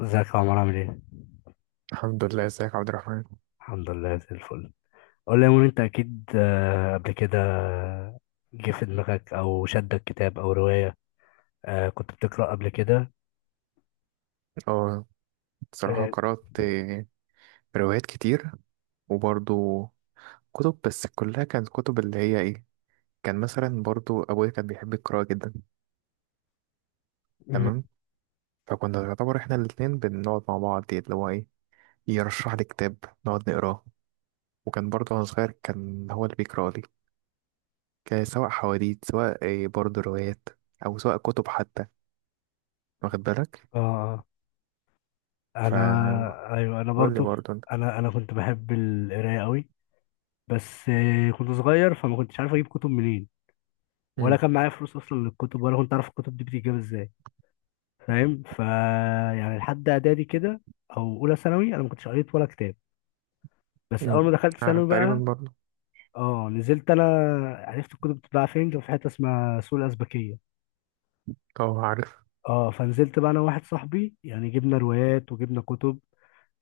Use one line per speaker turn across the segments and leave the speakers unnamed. ازيك يا عمر؟ عامل ايه؟
الحمد لله، ازيك يا عبد الرحمن.
الحمد لله زي الفل. قول لي يا مون، انت اكيد قبل كده جه في دماغك او شدك كتاب او رواية. كنت بتقرأ قبل كده؟
اه بصراحة
اه.
قرأت روايات كتير وبرضو كتب، بس كلها كانت كتب اللي هي ايه. كان مثلا برضو أبويا كان بيحب القراءة جدا.
مم.
تمام. فكنا يعتبر احنا الاتنين بنقعد مع بعض اللي هو ايه، يرشح لي كتاب نقعد نقراه. وكان برضو وأنا صغير كان هو اللي بيقرأ لي، كان سواء حواديت سواء إيه برضو روايات أو سواء كتب حتى، واخد بالك.
آه، انا
فقول
ايوه انا
لي
برضو.
برضو انت.
انا كنت بحب القراية قوي، بس كنت صغير فما كنتش عارف اجيب كتب منين، ولا
مم.
كان معايا فلوس اصلا للكتب، ولا كنت عارف الكتب دي بتتجاب ازاي. فاهم؟ يعني لحد اعدادي كده او اولى ثانوي انا ما كنتش قريت ولا كتاب. بس
مم.
اول ما دخلت ثانوي
تقريبا
بقى،
برضو.
اه، نزلت انا، عرفت الكتب بتتباع فين. كان في حته اسمها سوق الازبكيه.
اه عارف.
اه، فنزلت بقى انا وواحد صاحبي يعني، جبنا روايات وجبنا كتب،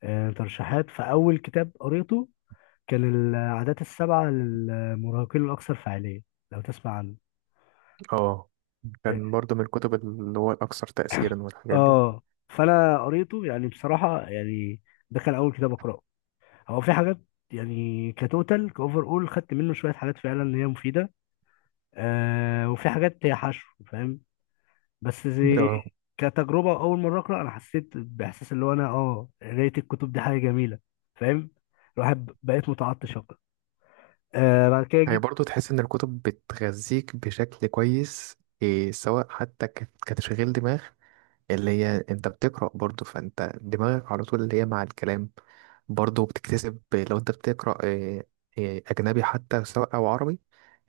آه، ترشيحات. فاول كتاب قريته كان العادات السبعه للمراهقين الاكثر فعاليه. لو تسمع عنه.
اه كان برضه من الكتب اللي هو الأكثر تأثيرا والحاجات دي.
اه، فانا قريته يعني، بصراحه يعني ده كان اول كتاب اقراه. هو في حاجات يعني، كتوتال كاوفر، اول خدت منه شويه حاجات فعلا هي مفيده، آه، وفي حاجات هي حشو. فاهم؟ بس زي
اه،
كتجربة أول مرة أقرأ، أنا حسيت بإحساس اللي هو أنا، أه، قراية الكتب دي حاجة جميلة. فاهم؟ الواحد بقيت متعطش أقرأ. آه، بعد كده
هي
جيت.
برضه تحس إن الكتب بتغذيك بشكل كويس، إيه سواء حتى كتشغيل دماغ، اللي هي أنت بتقرأ برضه فأنت دماغك على طول اللي هي مع الكلام. برضه بتكتسب لو أنت بتقرأ إيه، إيه أجنبي حتى سواء أو عربي،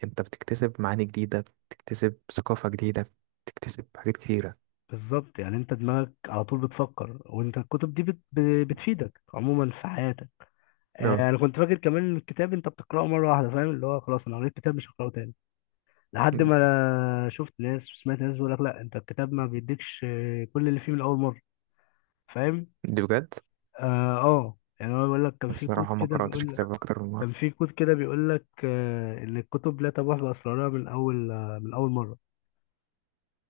أنت بتكتسب معاني جديدة، بتكتسب ثقافة جديدة، بتكتسب حاجات كتيرة.
بالظبط، يعني أنت دماغك على طول بتفكر، وأنت الكتب دي بتفيدك عموما في حياتك.
اه،
آه، أنا كنت فاكر كمان إن الكتاب أنت بتقرأه مرة واحدة. فاهم؟ اللي هو خلاص أنا قريت كتاب مش هقرأه تاني، لحد ما شفت ناس وسمعت ناس بيقول لك لا، أنت الكتاب ما بيديكش، كل اللي فيه من أول مرة. فاهم؟
دي بجد.
آه، يعني هو بيقول لك، كان
بس
في كود
الصراحة ما
كده
قرأتش
بيقول،
كتاب أكتر من
كان
مرة.
في كود كده بيقول لك، ان الكتب لا تبوح باسرارها من اول، من اول مره،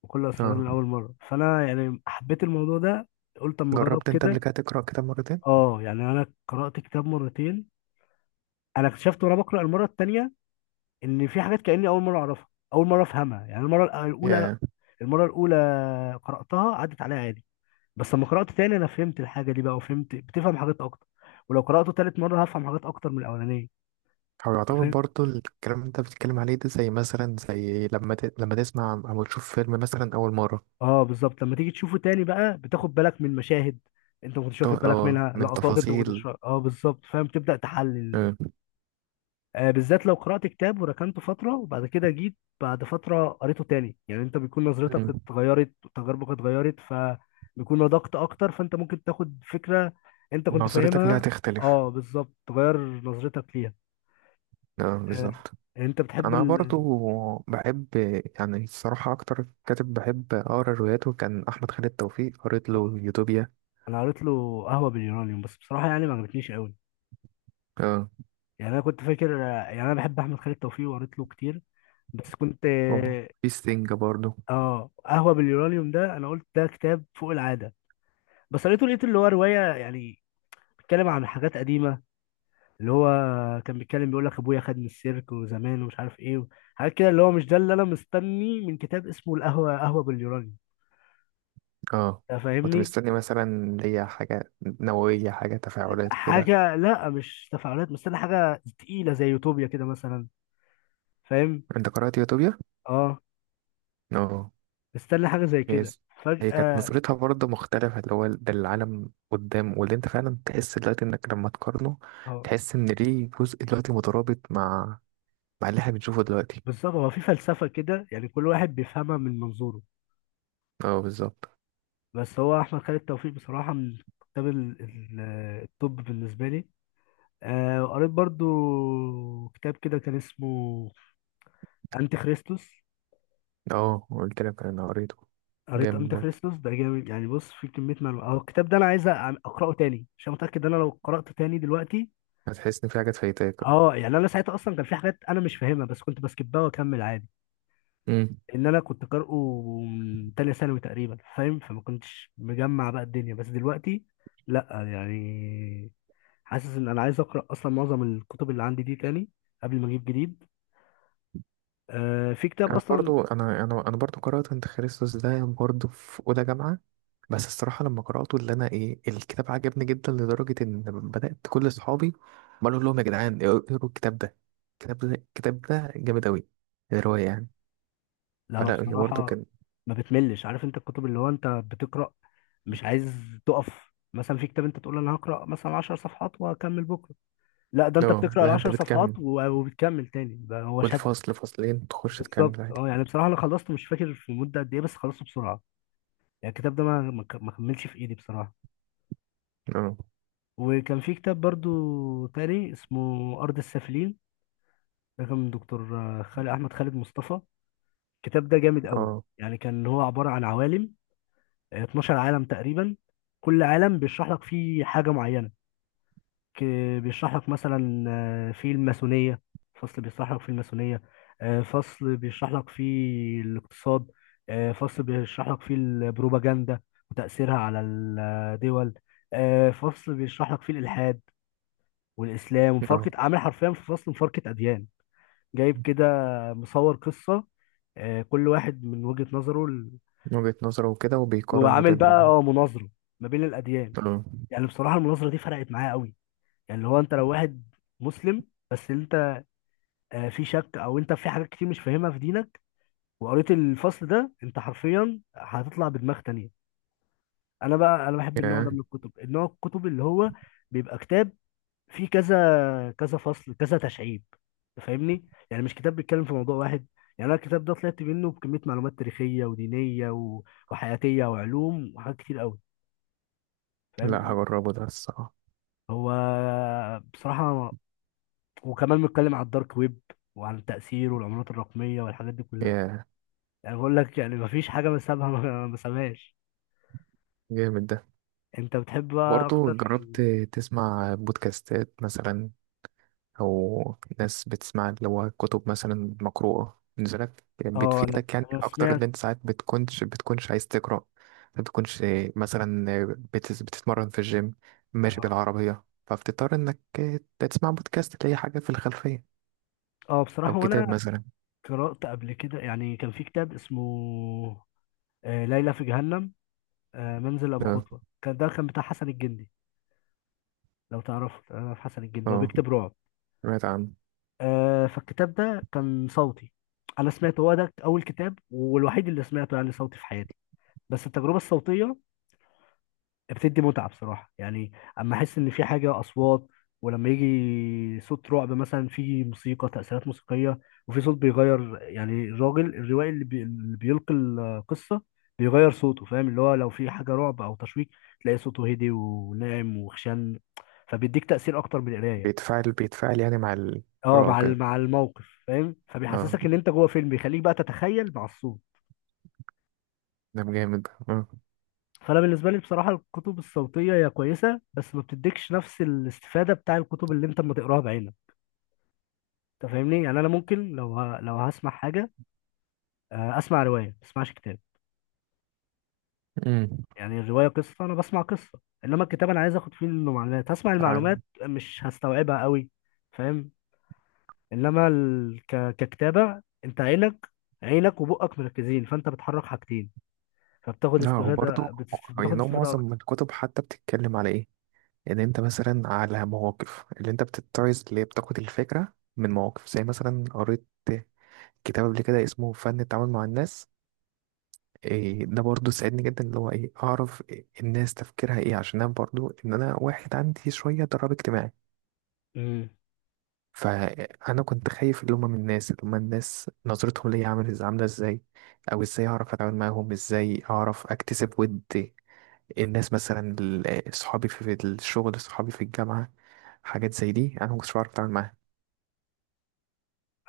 وكل اسرارها
اه.
من اول مره. فانا يعني حبيت الموضوع ده، قلت اما اجرب
جربت انت قبل
كده.
كده تقرأ كتاب مرتين؟
اه، يعني انا قرات كتاب مرتين. انا اكتشفت وانا بقرا المره التانيه ان في حاجات كاني اول مره اعرفها، اول مره افهمها. يعني المره الاولى،
ياه.
المره الاولى قراتها عدت عليها عادي، بس لما قرات تاني انا فهمت الحاجه دي بقى، وفهمت، بتفهم حاجات اكتر. ولو قراته تالت مره هفهم حاجات اكتر من الاولانيه.
هو يعتبر برضه الكلام اللي انت بتتكلم عليه ده زي مثلا زي لما لما تسمع او تشوف فيلم مثلا أول مرة.
اه بالظبط، لما تيجي تشوفه تاني بقى بتاخد بالك من مشاهد انت ما كنتش واخد بالك
اه
منها،
من
لقطات انت ما
تفاصيل.
كنتش اه بالظبط. فاهم؟ تبدا تحلل.
اه.
آه، بالذات لو قرات كتاب وركنته فتره، وبعد كده جيت بعد فتره قريته تاني، يعني انت بيكون نظرتك
مم.
اتغيرت وتجاربك اتغيرت، فبيكون نضجت اكتر، فانت ممكن تاخد فكره انت كنت
نظرتك ليها
فاهمها.
تختلف.
اه بالظبط، تغير نظرتك ليها.
اه
آه،
بالظبط.
انت بتحب
انا برضو
ال...
بحب، يعني الصراحة اكتر كاتب بحب اقرا رواياته كان احمد خالد توفيق، قريت له
آه،
يوتوبيا.
انا قريت له قهوه باليونانيوم، بس بصراحه يعني ما عجبتنيش قوي.
اه.
يعني انا كنت فاكر، يعني انا بحب احمد خالد توفيق وقريت له كتير، بس كنت،
اه في ستينج برضو.
اه، قهوه باليورانيوم ده انا قلت ده كتاب فوق العاده، بس قريته لقيت اللي هو روايه يعني، بيتكلم عن حاجات قديمه، اللي هو كان بيتكلم بيقول لك ابويا خدني السيرك وزمان ومش عارف ايه، حاجات كده. اللي هو مش ده اللي انا مستني من كتاب اسمه القهوه، قهوه باليورانيوم.
اه
أنت
كنت
فاهمني؟
مستني مثلا ليا حاجة نووية، حاجة تفاعلات وكده.
حاجه، لا مش تفاعلات، مستني حاجه تقيله زي يوتوبيا كده مثلا. فاهم؟
انت قرأت يوتوبيا؟
اه.
اه.
مستني حاجه زي
هي
كده
ز- هي كانت
فجاه.
نظرتها برضه مختلفة اللي هو ده العالم قدام، واللي انت فعلا تحس دلوقتي انك لما تقارنه
اه
تحس ان ليه جزء دلوقتي مترابط مع مع اللي احنا بنشوفه دلوقتي.
بالظبط، هو في فلسفة كده يعني، كل واحد بيفهمها من منظوره.
اه بالظبط.
بس هو أحمد خالد توفيق بصراحة، من كتاب ال- ال- الطب بالنسبة لي. آه، قريت برضو كتاب كده كان اسمه أنتي خريستوس.
اه قلت لك انا قريته.
قريت
جامد
أنتي
برضه.
خريستوس؟ ده جامد يعني. بص، في كمية معلومات أهو. الكتاب ده أنا عايز أقرأه تاني، عشان متأكد إن أنا لو قرأته تاني دلوقتي،
هتحس ان في حاجات فايتاك اه.
أه، يعني أنا ساعتها أصلا كان في حاجات أنا مش فاهمها، بس كنت بسكبها وأكمل عادي.
امم.
ان انا كنت قارئه من تانية ثانوي تقريبا. فاهم؟ فما كنتش مجمع بقى الدنيا. بس دلوقتي لا، يعني حاسس ان انا عايز اقرا اصلا معظم الكتب اللي عندي دي تاني قبل ما اجيب جديد. آه، في كتاب
انا
اصلا.
برضو انا انا انا برضو قرات انت خريستوس ده برضو في اولى جامعه. بس الصراحه لما قراته اللي انا ايه، الكتاب عجبني جدا لدرجه ان بدات كل اصحابي بقول لهم يا جدعان اقروا الكتاب ده، الكتاب ده جامد اوي، الروايه يعني.
لا هو
فلا هي برضو
بصراحه
كان.
ما بتملش. عارف؟ انت الكتب اللي هو انت بتقرا مش عايز تقف مثلا في كتاب، انت تقول انا هقرا مثلا 10 صفحات وهكمل بكره، لا ده انت
اه
بتقرا ال
لا انت
10
بتكمل،
صفحات وبتكمل تاني بقى، هو شدك.
والفصل فصلين تخش
بالظبط.
تكمل عادي.
اه يعني بصراحه انا خلصته مش فاكر في مده قد ايه، بس خلصته بسرعه. يعني الكتاب ده ما كملش في ايدي بصراحه.
اه
وكان في كتاب برضو تاني اسمه ارض السافلين، ده كان من دكتور، خالد، احمد خالد مصطفى. الكتاب ده جامد قوي.
اه
يعني كان هو عباره عن عوالم، 12 عالم تقريبا، كل عالم بيشرح لك فيه حاجه معينه. بيشرح لك مثلا، في الماسونية، فصل بيشرح لك في الماسونية، فصل بيشرح لك في الاقتصاد، فصل بيشرح لك في البروباجندا وتأثيرها على الدول، فصل بيشرح لك في الإلحاد والإسلام،
اه
ومفارقة، عامل حرفيا في فصل مفارقة أديان، جايب كده مصور قصة، كل واحد من وجهة نظره ال-،
من وجهه نظره وكده وبيقارن ما
وعامل
بينهم
بقى
يعني.
اه مناظرة ما بين الأديان.
اه.
يعني بصراحة المناظرة دي فرقت معايا قوي. يعني اللي هو أنت لو واحد مسلم، بس انت في شك، او انت في حاجات كتير مش فاهمها في دينك، وقريت الفصل ده، انت حرفيا هتطلع بدماغ تانية. انا بقى انا بحب النوع ده
ياه.
من الكتب، النوع الكتب اللي هو بيبقى كتاب فيه كذا كذا فصل، كذا تشعيب. فاهمني؟ يعني مش كتاب بيتكلم في موضوع واحد. يعني انا الكتاب ده طلعت منه بكمية معلومات تاريخية ودينية وحياتية وعلوم وحاجات كتير قوي.
لا
فاهم؟
هجربه ده الصراحه.
هو بصراحة، وكمان بيتكلم على الدارك ويب، وعن تأثيره والعملات الرقمية والحاجات دي كلها.
ياه.
يعني بقول لك يعني مفيش حاجة بسابها ما سابهاش.
جامد ده.
انت بتحب بقى
برضه
اكتر
جربت
ال-،
تسمع بودكاستات مثلا، أو ناس بتسمع اللي هو كتب مثلا مقروءة بالنسبة لك
اه
بتفيدك يعني
انا
أكتر،
سمعت.
اللي أنت ساعات بتكونش عايز تقرأ، ما بتكونش مثلا بتتمرن في الجيم ماشي بالعربية فبتضطر إنك تسمع بودكاست تلاقي حاجة في الخلفية
اه
أو
بصراحة،
كتاب
وانا
مثلا.
قرأت قبل كده يعني، كان في كتاب اسمه، ليلى في جهنم، منزل ابو
اه.
خطوة، ده كان بتاع حسن الجندي. لو تعرفه انا، في حسن الجندي هو
اه
بيكتب رعب.
سمعت عنه.
فالكتاب ده كان صوتي، انا سمعته، هو ده اول كتاب والوحيد اللي سمعته يعني صوتي في حياتي. بس التجربة الصوتية بتدي متعة بصراحة. يعني اما احس ان في حاجة اصوات، ولما يجي صوت رعب مثلا، في موسيقى، تأثيرات موسيقية، وفي صوت بيغير، يعني الراجل الروائي اللي، اللي بيلقي القصة بيغير صوته. فاهم؟ اللي هو لو في حاجة رعب او تشويق، تلاقي صوته هدي وناعم وخشن، فبيديك تأثير اكتر من القراية.
بيتفاعل بيتفاعل يعني مع
اه،
القراءة
مع
وكده.
مع الموقف. فاهم؟
اه
فبيحسسك ان انت جوه فيلم، بيخليك بقى تتخيل مع الصوت.
ده جامد اه.
فانا بالنسبه لي بصراحه الكتب الصوتيه هي كويسه، بس ما بتديكش نفس الاستفاده بتاع الكتب اللي انت اما تقراها بعينك. انت فاهمني؟ يعني انا ممكن لو لو هسمع حاجه، اسمع روايه، ما اسمعش كتاب. يعني الروايه قصه، انا بسمع قصه. انما الكتاب انا عايز اخد فيه منه معلومات، هسمع
أمم.
المعلومات مش هستوعبها قوي. فاهم؟ انما ككتابه انت عينك، عينك وبقك مركزين، فانت بتحرك حاجتين، فبتاخد
لا هو
استفاده،
برضه
بتاخد
يعني هو
استفاده
معظم
اكتر.
الكتب حتى بتتكلم على ايه، ان انت مثلا على مواقف اللي انت بتتعظ اللي هي بتاخد الفكرة من مواقف، زي مثلا قريت كتاب قبل كده اسمه فن التعامل مع الناس، إيه ده برضه ساعدني جدا اللي هو ايه، اعرف إيه الناس تفكيرها ايه، عشان انا برضه ان انا واحد عندي شوية ضرر اجتماعي.
امم.
فانا كنت خايف اللي هما من الناس اللي هما الناس نظرتهم ليا عامل عامله ازاي، او ازاي اعرف اتعامل معاهم، ازاي اعرف اكتسب ود الناس، مثلا صحابي في في الشغل، صحابي في الجامعة، حاجات زي دي أنا ما كنتش بعرف أتعامل معاها.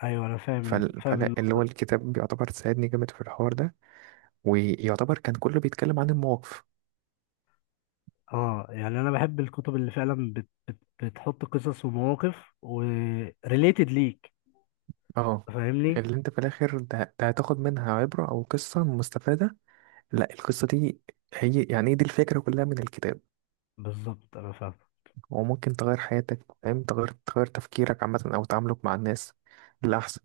ايوه انا فاهم فاهم
فلا اللي
النقطه
هو
دي.
الكتاب بيعتبر ساعدني جامد في الحوار ده، ويعتبر كان كله بيتكلم عن المواقف.
اه يعني انا بحب الكتب اللي فعلا بت بت بتحط قصص ومواقف وريليتد ليك.
اه،
فاهمني؟
اللي انت في الآخر ده، ده هتاخد منها عبرة أو قصة مستفادة. لا القصة دي هي يعني دي الفكرة كلها من الكتاب،
بالظبط انا فاهم.
وممكن تغير حياتك، فاهم، تغير تفكيرك عامة أو تعاملك مع الناس للأحسن.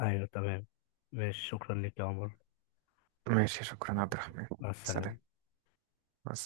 ايوه تمام. ماشي، شكرا ليك يا عمر.
ماشي، شكرا عبد الرحمن.
مع
سلام.
السلامة.
مع السلامة.